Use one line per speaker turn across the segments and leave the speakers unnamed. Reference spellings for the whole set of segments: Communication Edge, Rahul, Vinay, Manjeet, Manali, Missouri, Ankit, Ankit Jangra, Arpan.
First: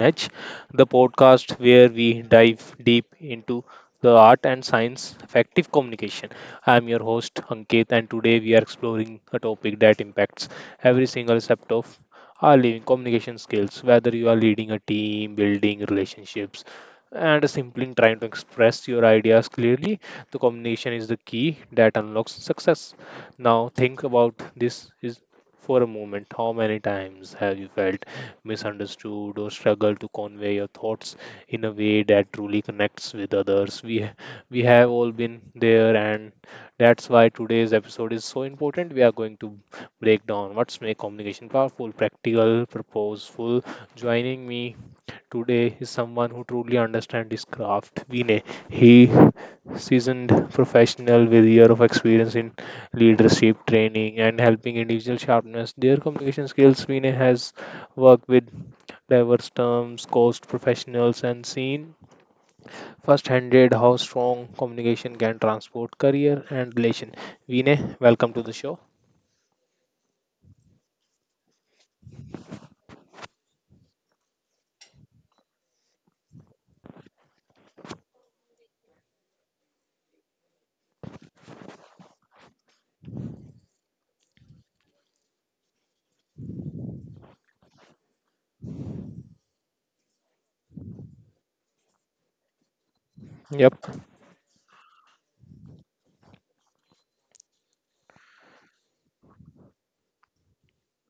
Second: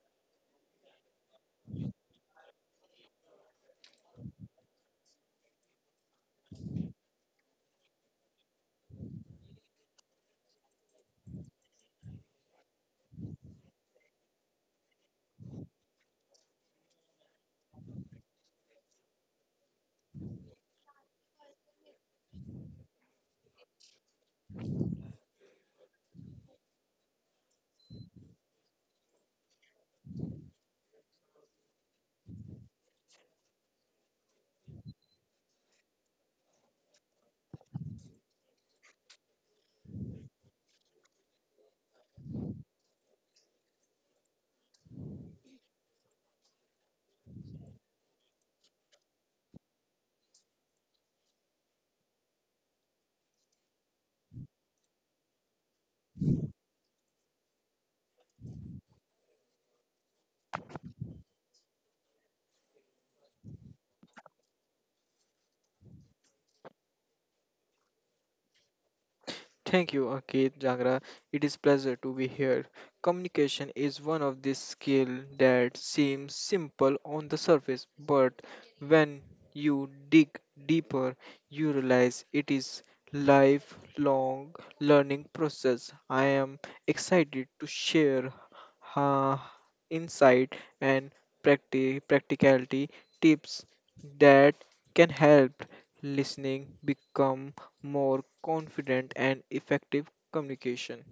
Edge, the podcast where we dive deep into the art and science of effective communication. I am your host Ankit, and today we are exploring a topic that impacts every single aspect of our living communication skills, whether you are leading a team, building relationships, and simply trying to express your ideas clearly. The communication is the key that unlocks success. Now, think about this: is for a moment, how many times have you felt misunderstood or struggled to convey your thoughts in a way that truly connects with others? We have all been there, and that's why today's episode is so important. We are going to break down what's make communication powerful, practical, purposeful. Joining me today is someone who truly understands his craft. Vinay, he seasoned professional with year of experience in leadership training and helping individual sharpness their communication skills. Vinay has worked with diverse terms, coached professionals, and seen firsthand how strong communication can transport career and relation. Vinay, welcome to the show.
Thank you, Ankit Jangra. It is pleasure to be here. Communication is one of these skills that seems simple on the surface, but when you dig deeper, you realize it is lifelong learning process. I am excited to share uh, insight and practicality tips
Yep.
that can help listening become more confident and effective communication.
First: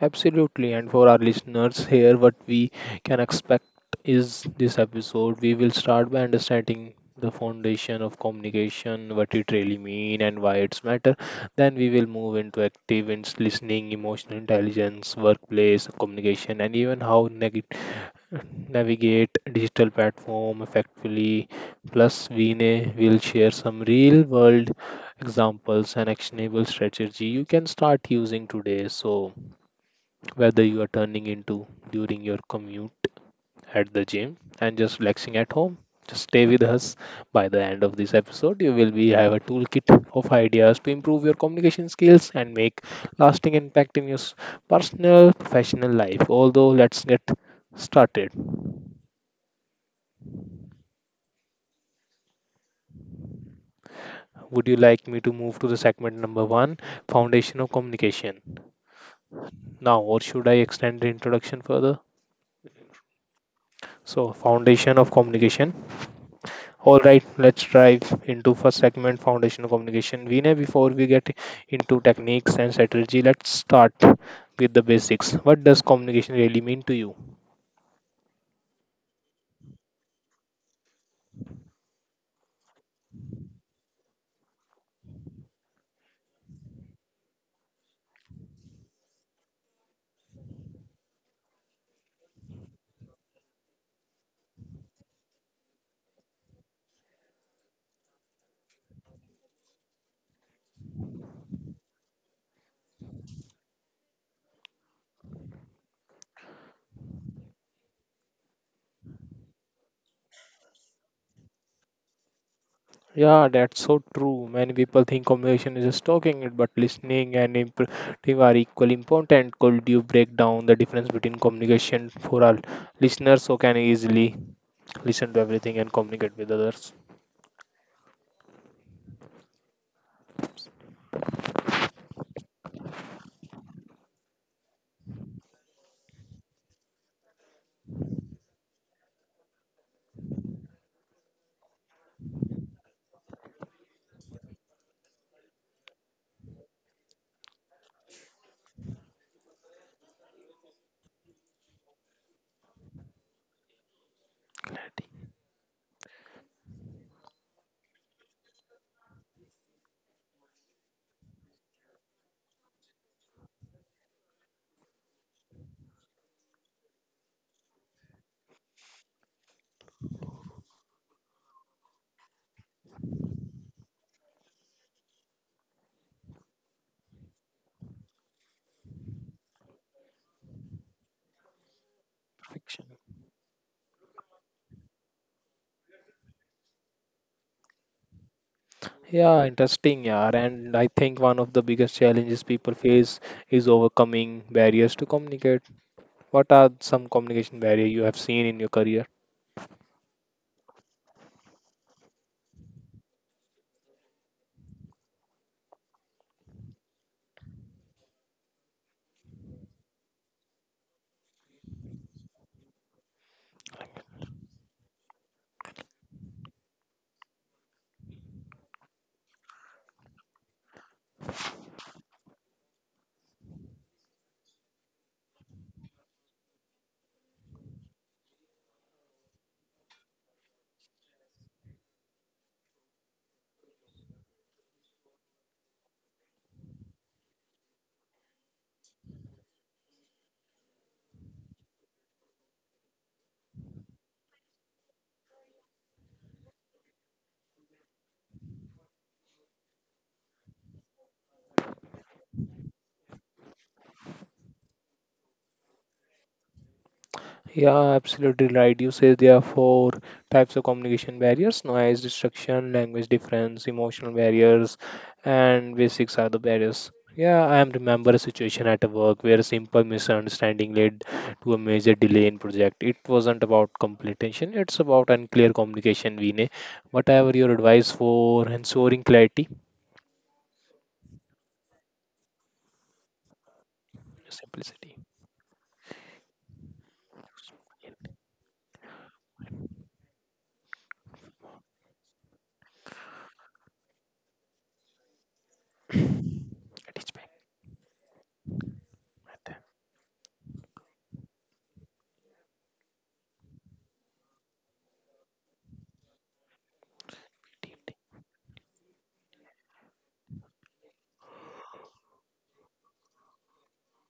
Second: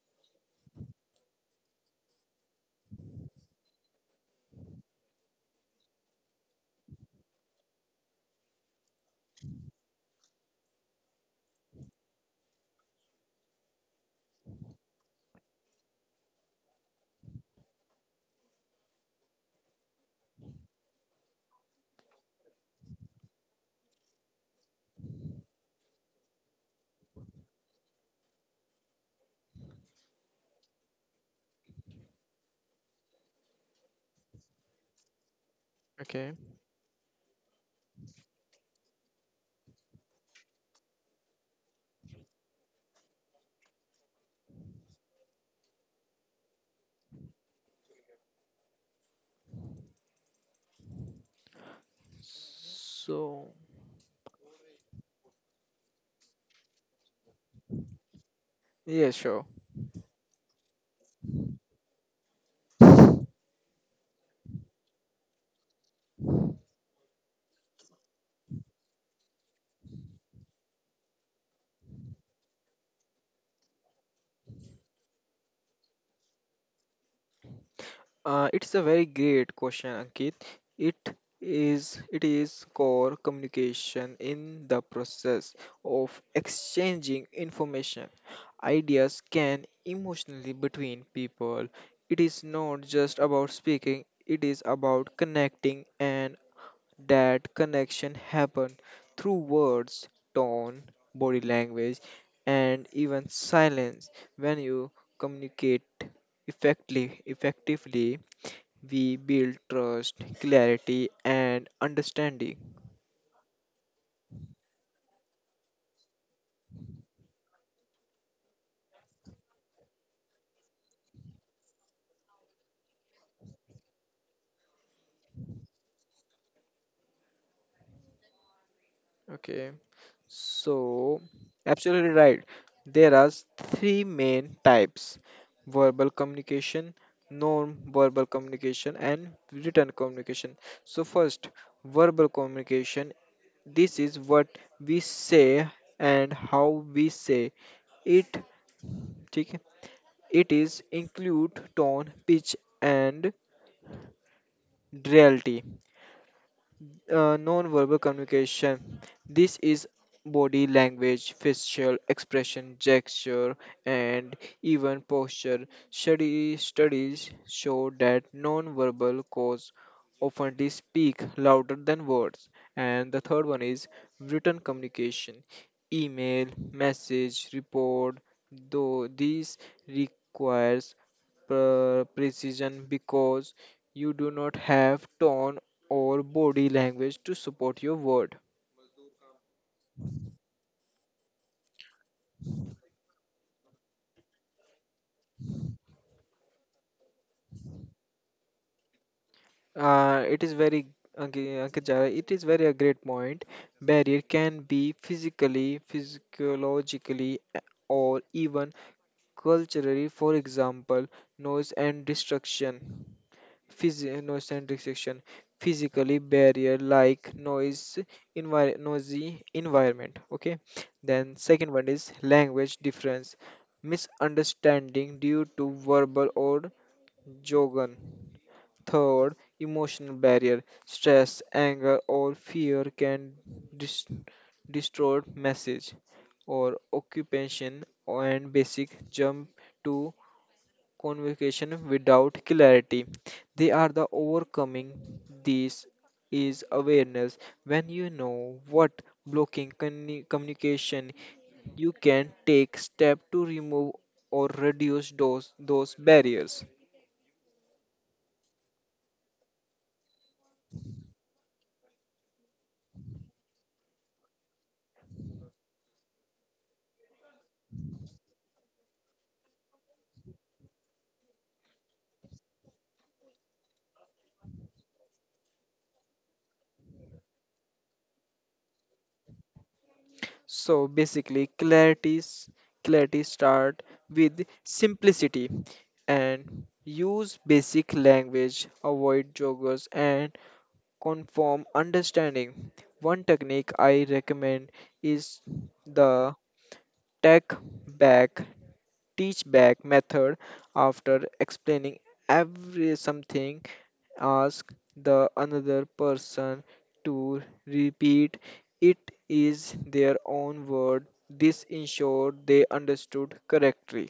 Absolutely. And for our listeners here, what we can expect is this episode. We will start by understanding the foundation of communication, what it really mean and why it's matter. Then we will move into active and listening, emotional intelligence, workplace communication, and even how navigate digital platform effectively. Plus, Vinay will share some real world examples and actionable strategy you can start using today. So whether you are turning into during your commute at the gym and just relaxing at home. Just
Okay,
stay with us. By the end of this episode, you will be have a toolkit of ideas to improve your communication skills and make lasting impact in your personal professional life. Although, let's get started.
so
Would you like me to move to the segment number one, foundation of communication?
yeah, sure.
Now, or should I extend the introduction further? So, foundation of communication. All right, let's dive into first segment foundational communication. Vinay, before we get into techniques and strategy, let's start with the basics. What does communication really mean to you?
It's a very great question, Ankit. It is it is core communication in the process of exchanging information, ideas can emotionally between people. It is not just about speaking, it is about connecting. And that connection happen through words, tone, body language, and even silence. When you communicate effectively, we build trust, clarity, and understanding.
Yeah, that's so true. Many people think communication is just talking it, but listening and imperative are equally important. Could you break down the difference between communication for our listeners who can easily listen to everything and communicate with others?
Okay, so absolutely right. There are three main types: verbal communication, non-verbal communication, and written communication. So first, verbal communication. This is what we say and how we say it. ठीक है? It is include tone, pitch, and
Clarity.
reality. Non-verbal communication. This is body language, facial expression, gesture, and even posture. Studies show that non-verbal cause often speak louder than words. And the third one is written communication, email, message, report. Though these requires
Perfection.
precision because you do not have tone or body language to support your word.
Yeah, interesting, yeah. And I think one of the biggest challenges people face is overcoming barriers to communicate. What are some communication barrier you have seen in your career?
It is very okay, okay, Jara, it is very a great point. Barrier can be physically, physiologically, or even culturally. For example, noise and distraction. Phys- noise and distraction. Physically barrier like noise, noisy environment. Okay. Then second one is language difference, misunderstanding due to verbal or Jogan. Third, emotional barrier. Stress, anger, or fear can dis- distort message or occupation and basic jump to convocation without clarity. They are the overcoming. This is awareness. When you know what blocking communication, you can take step to remove or reduce those barriers.
Yeah, absolutely right. You say there are four types of communication barriers: noise, distraction, language difference, emotional barriers, and basics are the barriers. Yeah, I am remember a situation at a work where a simple misunderstanding led to a major delay in project. It wasn't about completion; it's about unclear communication, Vinay. What are your advice for ensuring clarity,
So basically, clarity start with
simplicity.
simplicity and use basic language, avoid joggers and conform understanding. One technique I recommend is the
It is back.
tech back teach back method. After explaining every something, ask the another person to repeat it is their own word. This ensured they understood correctly.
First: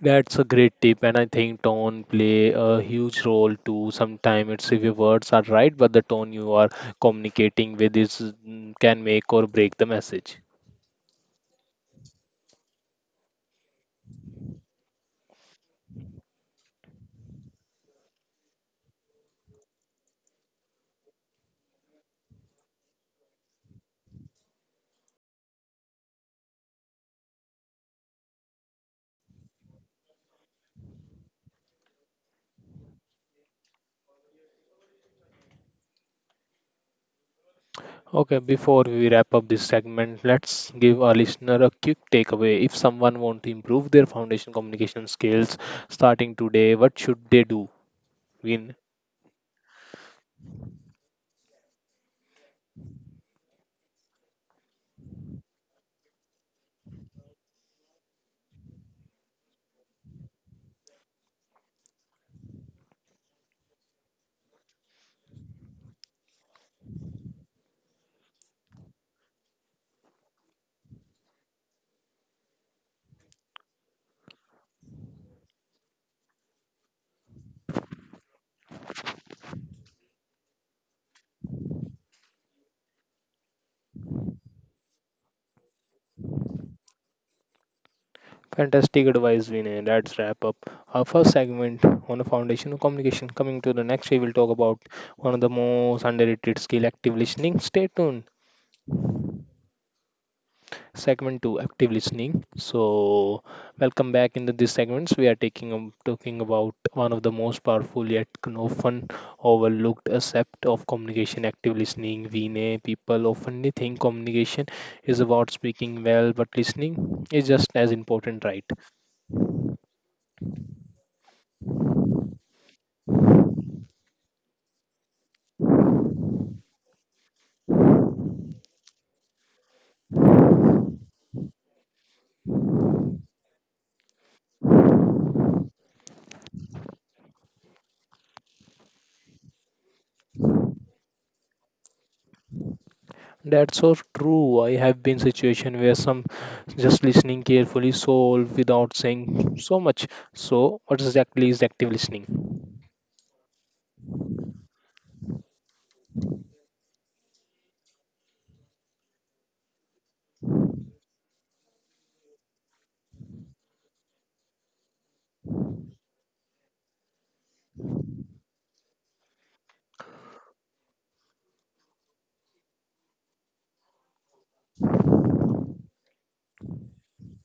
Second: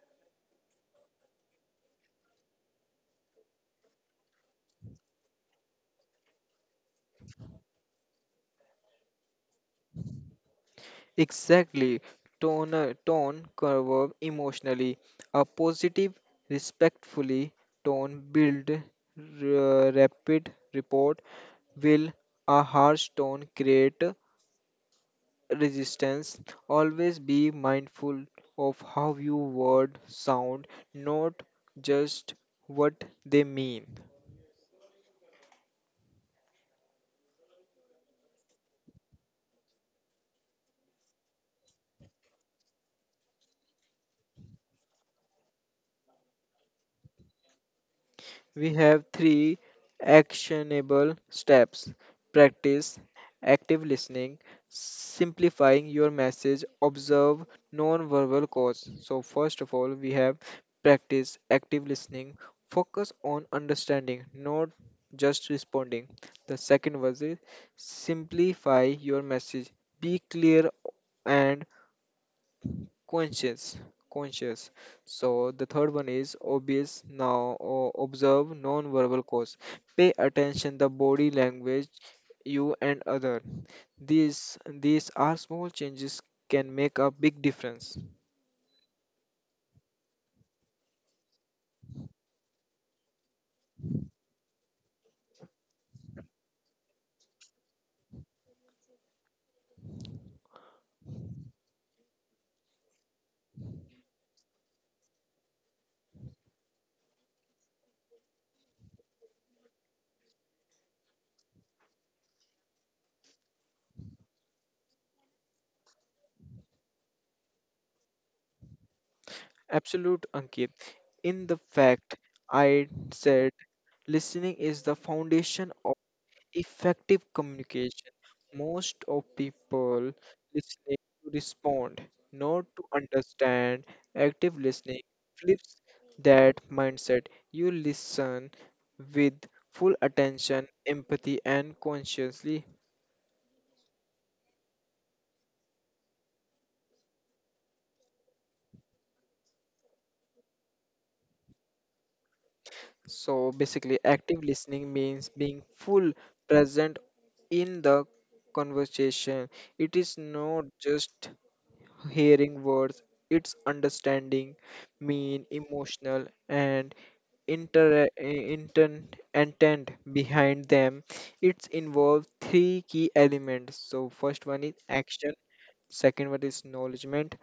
That's a great tip, and I think tone play a huge role too. Sometimes it's if your words are right, but the tone you are communicating with is can make or break the message.
Exactly. Tone, tone curve emotionally. A positive, respectfully tone build rapid report will. A harsh tone create resistance. Always be mindful of how you word sound, not just what they mean.
Okay, before we wrap up this segment, let's give our listener a quick takeaway. If someone wants to improve their foundation communication skills starting today, what should they do? Win.
We have three actionable steps: practice active listening, simplifying your message, observe non-verbal cues. So, first of all, we have practice active listening, focus on understanding, not just responding. The second was is simplify your message, be clear and conscious conscious. So the third one is obvious now. Observe non-verbal cues, pay attention the body language, you and other. These are small changes, can make a big difference.
Fantastic advice, Vinay. Let's wrap up our first segment on the foundation of communication. Coming to the next, we will talk about one of the most underrated skill, active listening. Stay tuned. Segment two, active listening. So, welcome back into these segments. We are taking talking about one of the most powerful yet often overlooked aspect of communication, active listening. Vinay, people often think communication is about speaking well, but listening is just as important, right?
Absolute, Ankit. In the fact, I said listening is the foundation effective communication. Most of people listening to respond, not to understand. Active listening flips that mindset. You listen with full attention, empathy, and consciously.
That's so true. I have been situation where some just listening carefully solve without saying so much. So what exactly is active listening?
So basically, active listening means being full present in the conversation. It is not just hearing words, it's understanding mean, emotional, and inter intent intent behind them. It's involved three key elements. So first one is action, second one is acknowledgement,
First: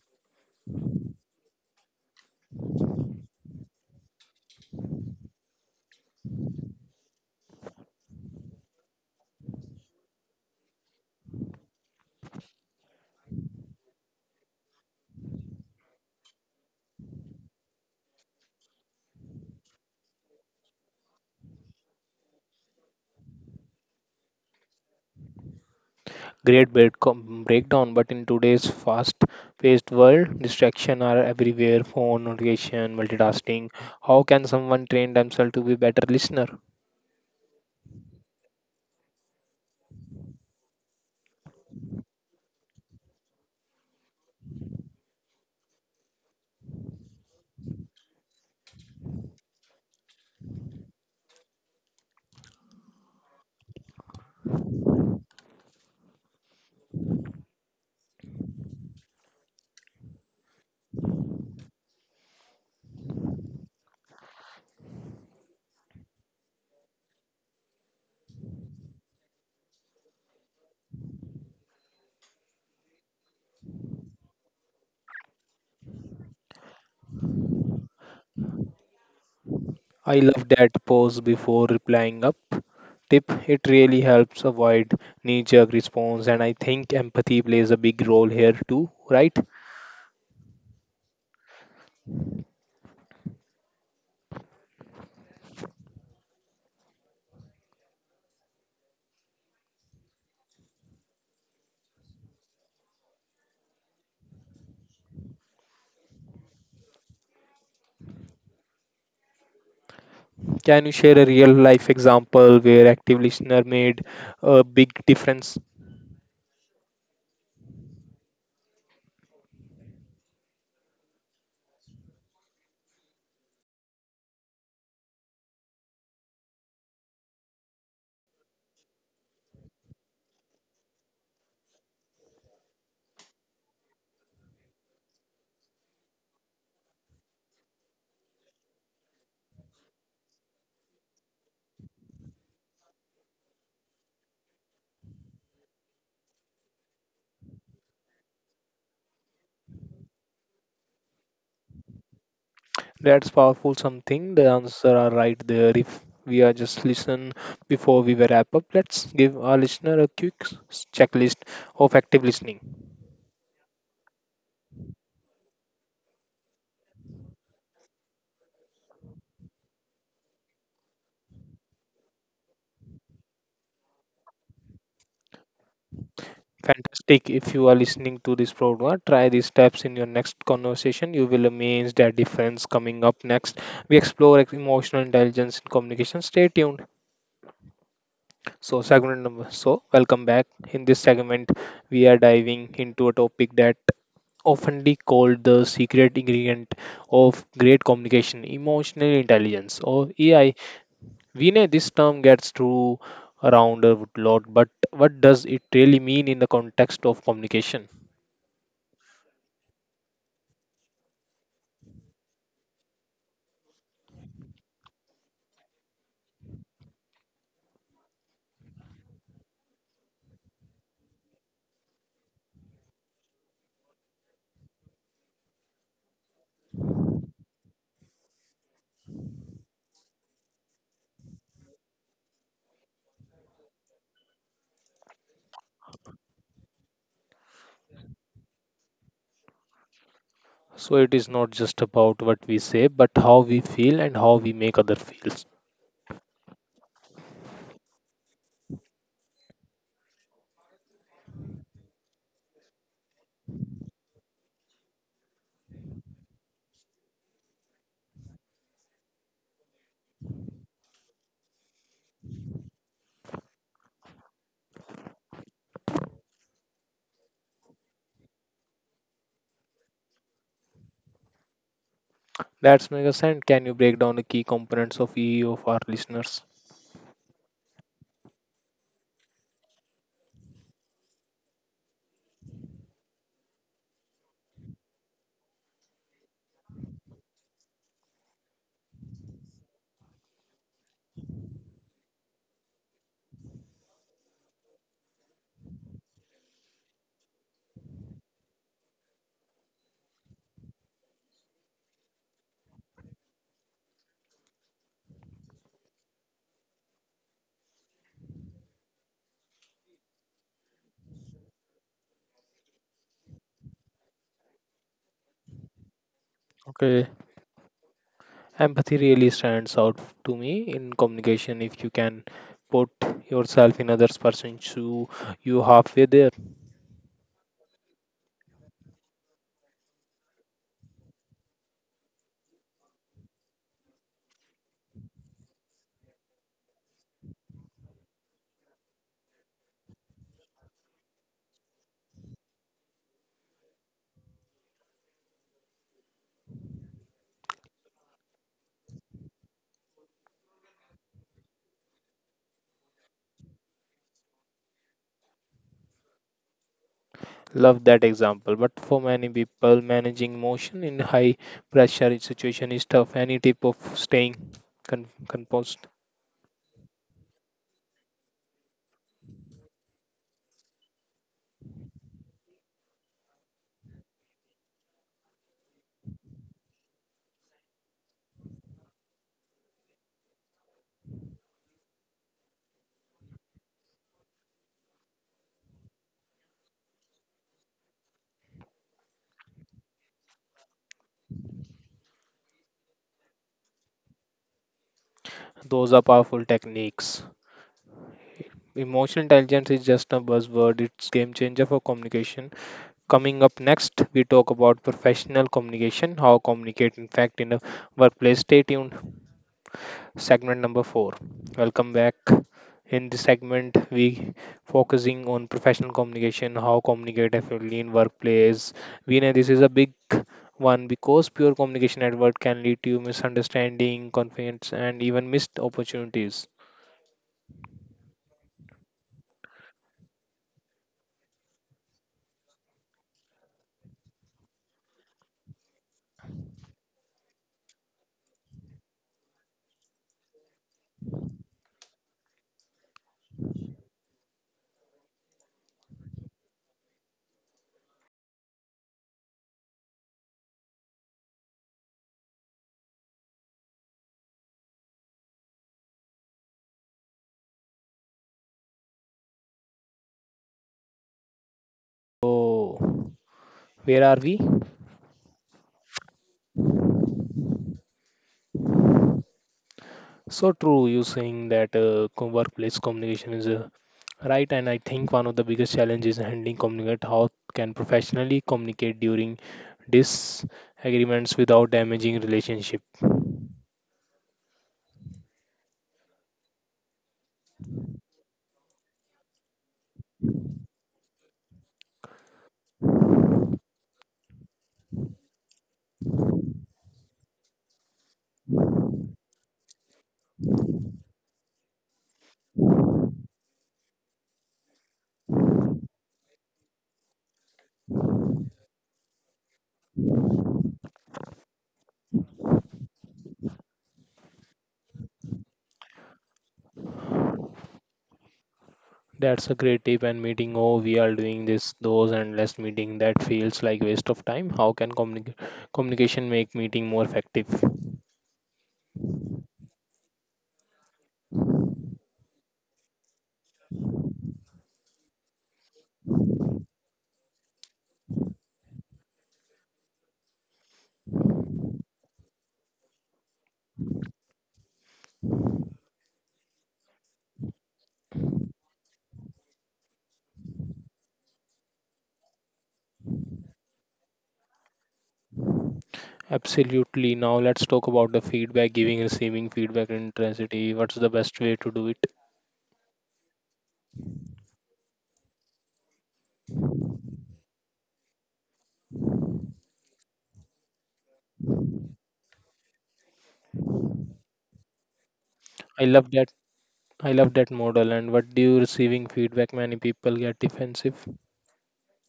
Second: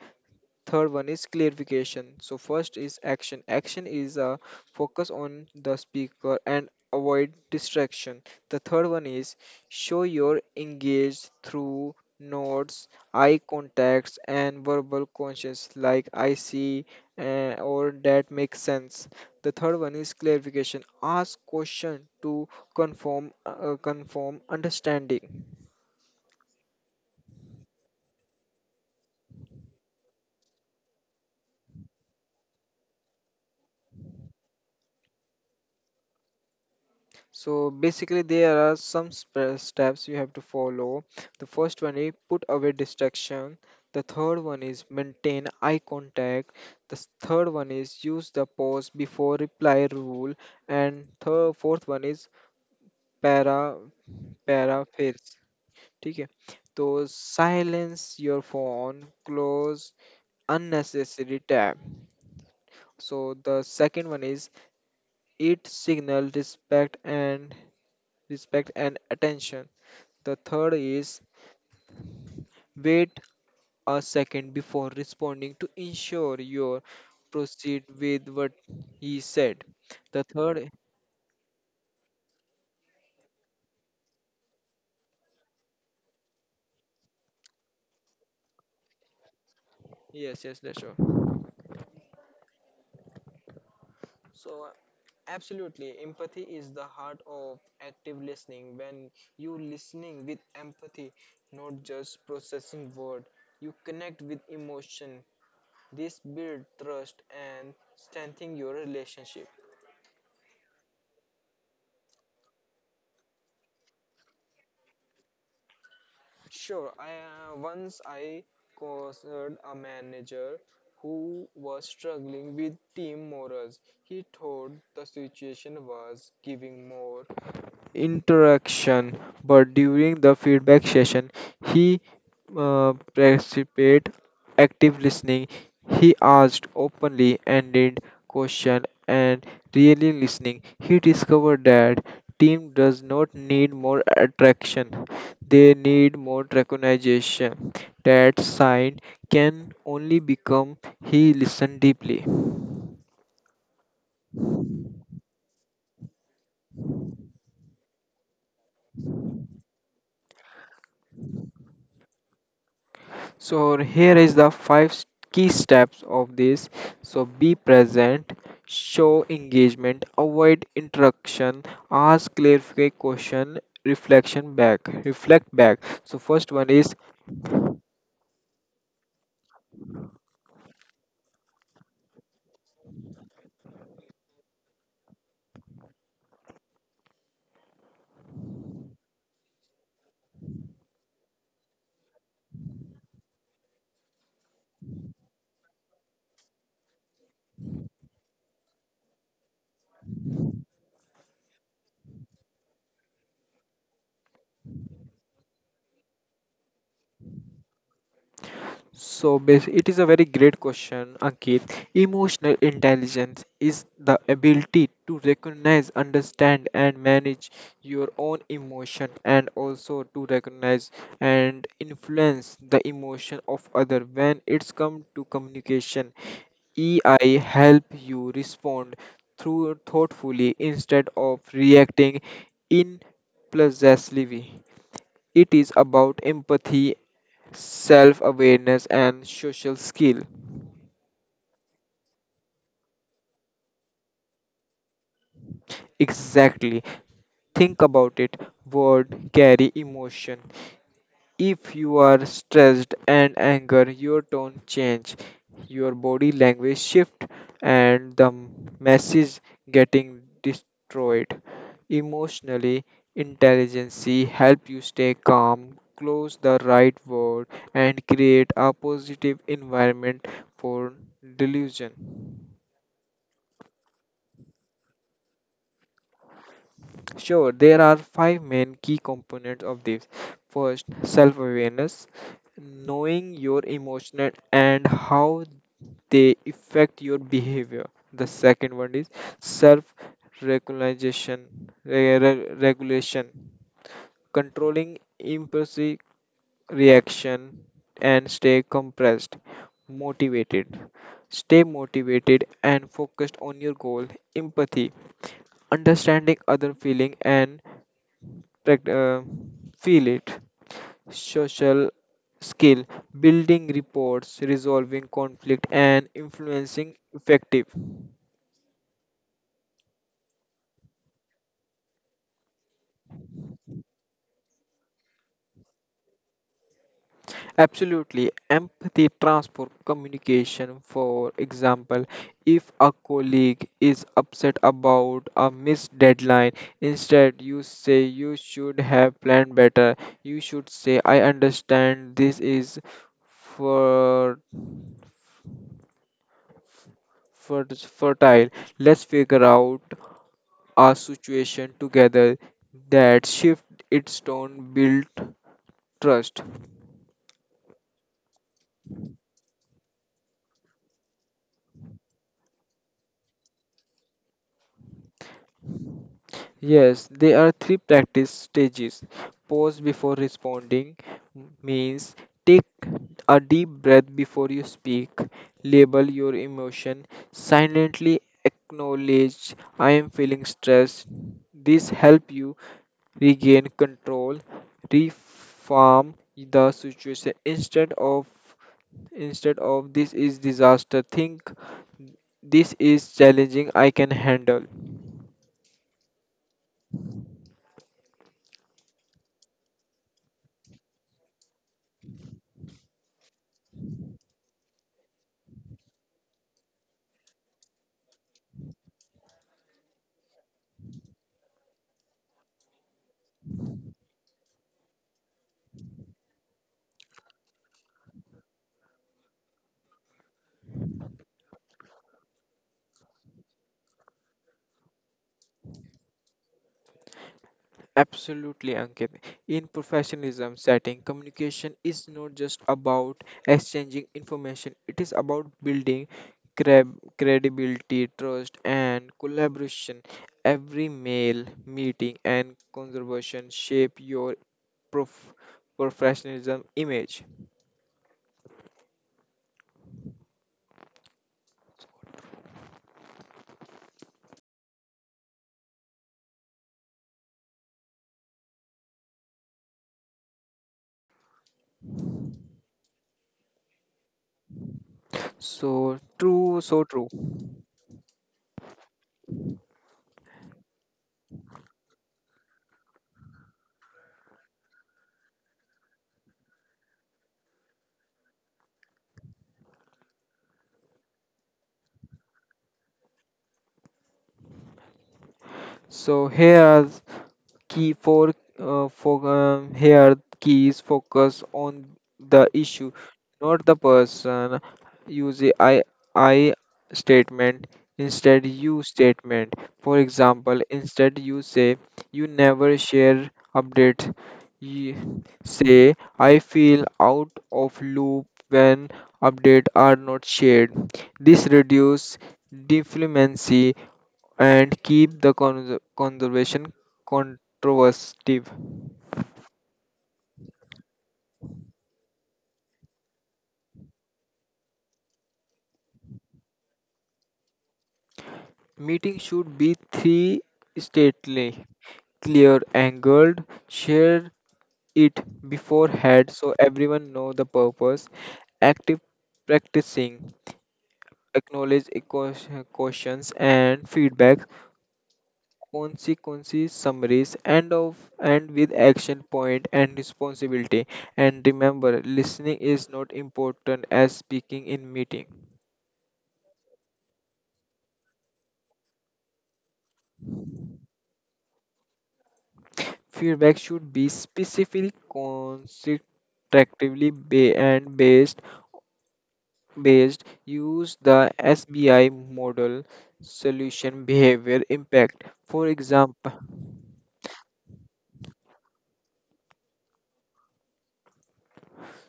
third one is clarification. So first is action. Action is a focus on the speaker and avoid distraction. The third one is show your engaged through nods, eye contacts, and verbal conscience like I see, or that makes sense. The third one is clarification, ask question to confirm understanding.
Great breakdown, but in today's fast-paced world, distraction are everywhere. Phone notification, multitasking. How can someone train themselves to be better listener?
So basically, there are some steps you have to follow. The first one is put away distraction. The third one is maintain eye contact. The third one is use the pause before reply rule. And third, fourth one is para paraphrase. ठीक है, तो silence your phone, close unnecessary tab. So the second one is eat signal respect and respect and attention. The third is wait a second before responding to ensure you proceed with what he said.
I
The
love
third,
that pause before replying up tip it really helps avoid knee jerk response and I think empathy plays a big role here too right
yes, yes, that's sure. So, absolutely, empathy is the heart of active listening. When you listening with empathy, not just processing word, you connect with emotion. This build trust and strengthen your relationship.
Can you share a real life example where active listener made a big difference?
Sure, I once I counseled a manager who was struggling with team morals. He thought the situation was giving more interaction, but during the feedback session, he participated active listening. He asked openly ended question and really listening. He discovered that team does not need more attraction; they need more recognition. That sign can only become he listened deeply.
That's powerful something. The answer are right there. If we are just listen before we wrap up, let's give our listener a quick checklist of active listening.
So here is the five key steps of this. So be present, show engagement, avoid interruption, ask clarify question, reflect back. So first one is:
Fantastic. If you are listening to this program, try these steps in your next conversation. You will amaze that difference coming up next. We explore emotional intelligence in communication. Stay tuned. So, welcome back. In this segment, we are diving into a topic that oftenly called the secret ingredient of great communication emotional intelligence or AI. We know this term gets through around a lot, but what does it really mean in the context of communication?
so it is a very great question, Ankit. Emotional intelligence is the ability to recognize, understand, and manage your own emotion, and also to recognize and influence the emotion of other. When it's come to communication, EI help you respond through thoughtfully instead of reacting impulsively. It is about empathy, self awareness, and social skill.
So it is not just about what we say, but how we feel and how we make other feels.
Exactly, think about it. Word carry emotion. If you are stressed and anger, your tone change, your body language shift, and the message getting destroyed. Emotionally intelligence help you stay calm, close the right word, and create a positive environment for delusion.
That's make sense. Can you break down the key components of EE for our listeners?
Sure, there are five main key components of this. First, self awareness, knowing your emotions and how they affect your behavior. The second one is self regulation, controlling impulsive reaction and stay compressed, motivated. Stay motivated and focused on your goal. Empathy, understanding other feeling and prac- uh, feel it. Social skill, building reports, resolving conflict, and influencing
Okay.
effective.
Empathy really stands out to me in communication. If you can put yourself in others' person, shoe, you halfway there.
Absolutely, empathy transfer communication. For example, if a colleague is upset about a missed deadline, instead you say you should have planned better, you should say I understand this is for, for fertile, let's figure out a situation together. That shift its tone, build trust.
Love that example. But for many people, managing emotion in high pressure situation is tough. Any tip of staying composed?
Yes, there are three practice stages: pause before responding, means take a deep breath before you speak. Label your emotion silently, acknowledge I am feeling stressed. This help you regain control. Reform the situation, instead of this is disaster, think this is challenging, I can handle.
Those are powerful techniques. Emotional intelligence is just a buzzword. It's game changer for communication. Coming up next, we talk about professional communication, how communicate in fact in a workplace. Stay tuned. Segment number 4. Welcome back. In this segment we focusing on professional communication, how communicate effectively in workplace. We know this is a big one because pure communication at work can lead to misunderstanding, conflicts and even missed opportunities.
Absolutely, Ankit. In professionalism setting, communication is not just about exchanging information, it is about building credibility, trust, and collaboration. Every mail, meeting, and conversation shape your prof- professionalism image.
So where are we?
So true, so true.
So true, you saying that workplace communication is a Right, and I think one of the biggest challenges is handling communicate how can professionally communicate during disagreements without damaging relationship.
So here are key for here keys: focus on the issue, not the person. Use a I statement instead you statement. For example, instead you say you never share updates. You say I feel out of loop when updates are not shared. This reduces dependency and keep the conservation controversive.
That's a great tip and meeting oh we are doing this those and less meeting that feels like waste of time. How can communication make meeting more effective?
Meetings should be three stately, clear, angled. Share it beforehand so everyone know the purpose. Active practicing, acknowledge a questions and feedback. Consequences summaries and of and with action point and responsibility. And remember, listening is not important as speaking in meeting.
Absolutely. Now let's talk about the feedback giving receiving feedback intensity. What's the best way to do it?
Feedback should be specific, constructively and based. Based, use the SBI model, solution behavior impact. For
I love
example,
that. I love that model. And what do you receiving feedback many people get defensive.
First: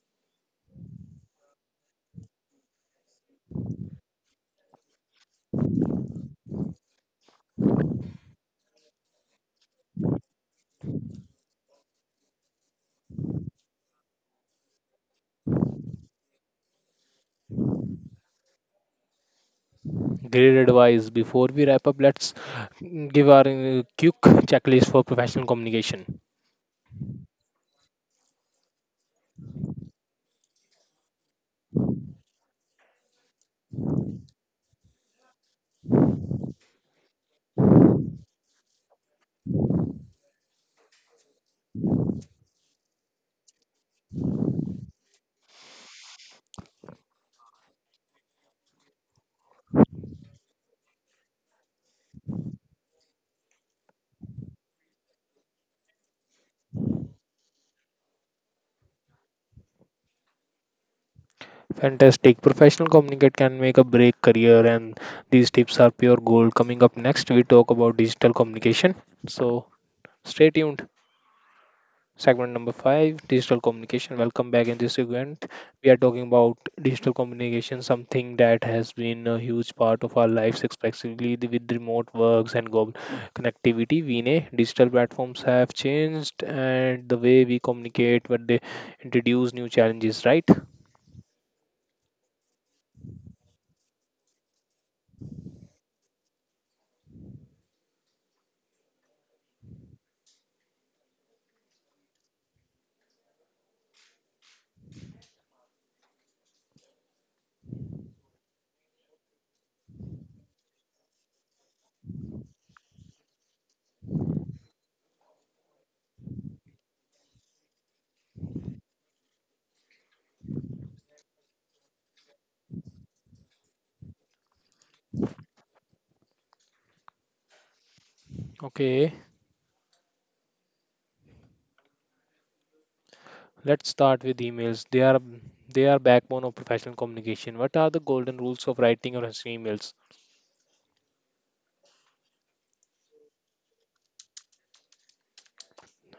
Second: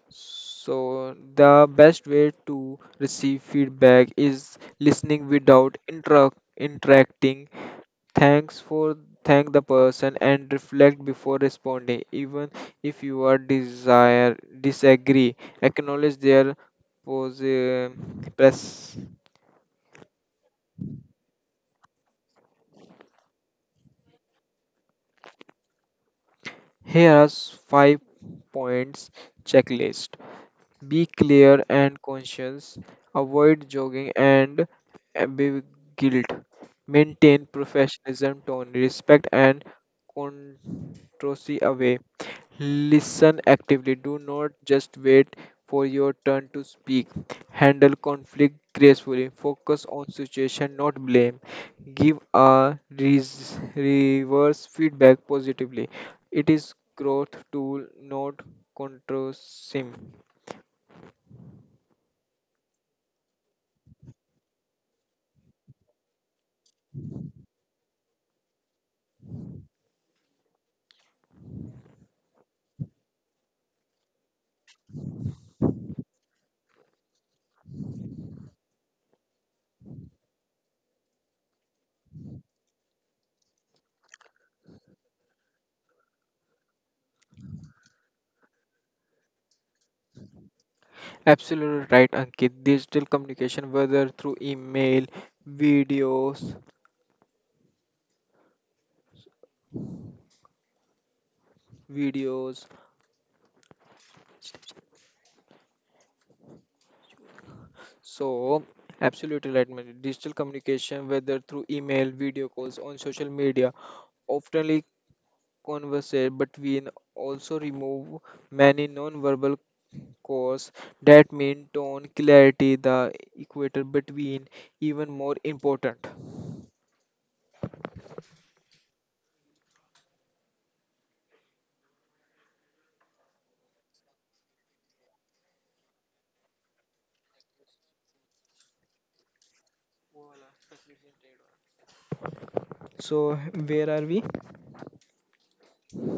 so the best way to receive feedback is listening without interacting. Thanks for thank the person and reflect before responding. Even if you are desire disagree, acknowledge their pose, press.
Great advice. Before we wrap up, let's give our quick checklist for professional communication.
Here are five points checklist. Be clear and conscious. Avoid jogging and be guilt. Maintain professionalism, tone, respect, and controversy away. Listen actively. Do not just wait for your turn to speak. Handle conflict gracefully. Focus on situation, not blame. Give a reverse feedback positively. It is growth tool, not controsim.
Fantastic. Professional communicate can make a break career, and these tips are pure gold. Coming up next, we talk about digital communication. So stay tuned. Segment number five digital communication. Welcome back in this segment. We are talking about digital communication, something that has been a huge part of our lives, especially with remote works and global connectivity. We know digital platforms have changed and the way we communicate, but they introduce new challenges, right?
Absolutely right, Ankit. Digital communication, whether through email, videos, videos, so absolutely right, Manjeet. Digital communication, whether through email, video calls, on social media, oftenly conversate, but we also remove many non-verbal cues that mean tone, clarity, the equator between, even more important.
Okay, let's start with emails. They are backbone of professional communication. What are the golden rules of writing or answering emails?
So, where are we?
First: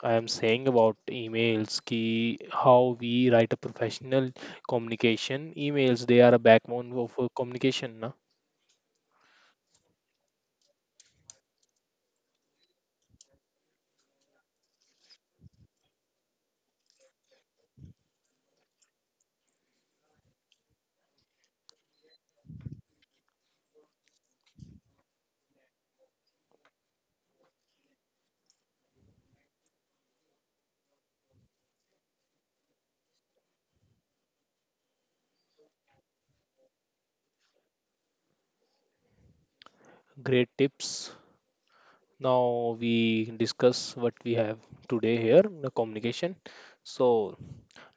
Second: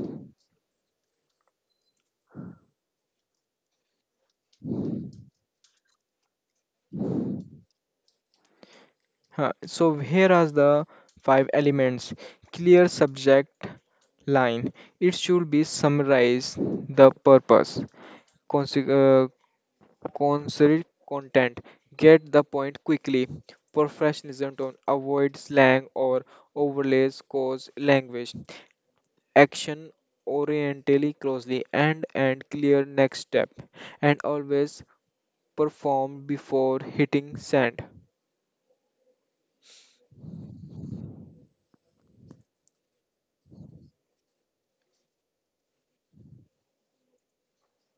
I am saying about emails, ki how we write a professional communication. Emails, they are a backbone of a communication. Na?
Huh, so here are the five elements: clear subject line. It should be summarized the purpose. Conse- Concrete content. Get the point quickly. Professionalism, don't avoid slang or overlays cause language. Action orientally closely and clear next step, and always perform before hitting send.
Great tips. Now we discuss what we have today here, the communication. So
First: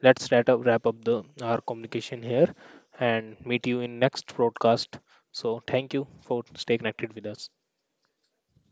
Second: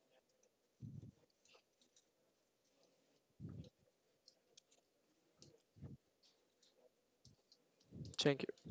let's wrap up the our communication here, and meet you in next broadcast. So thank you for stay connected with us.
Thank you.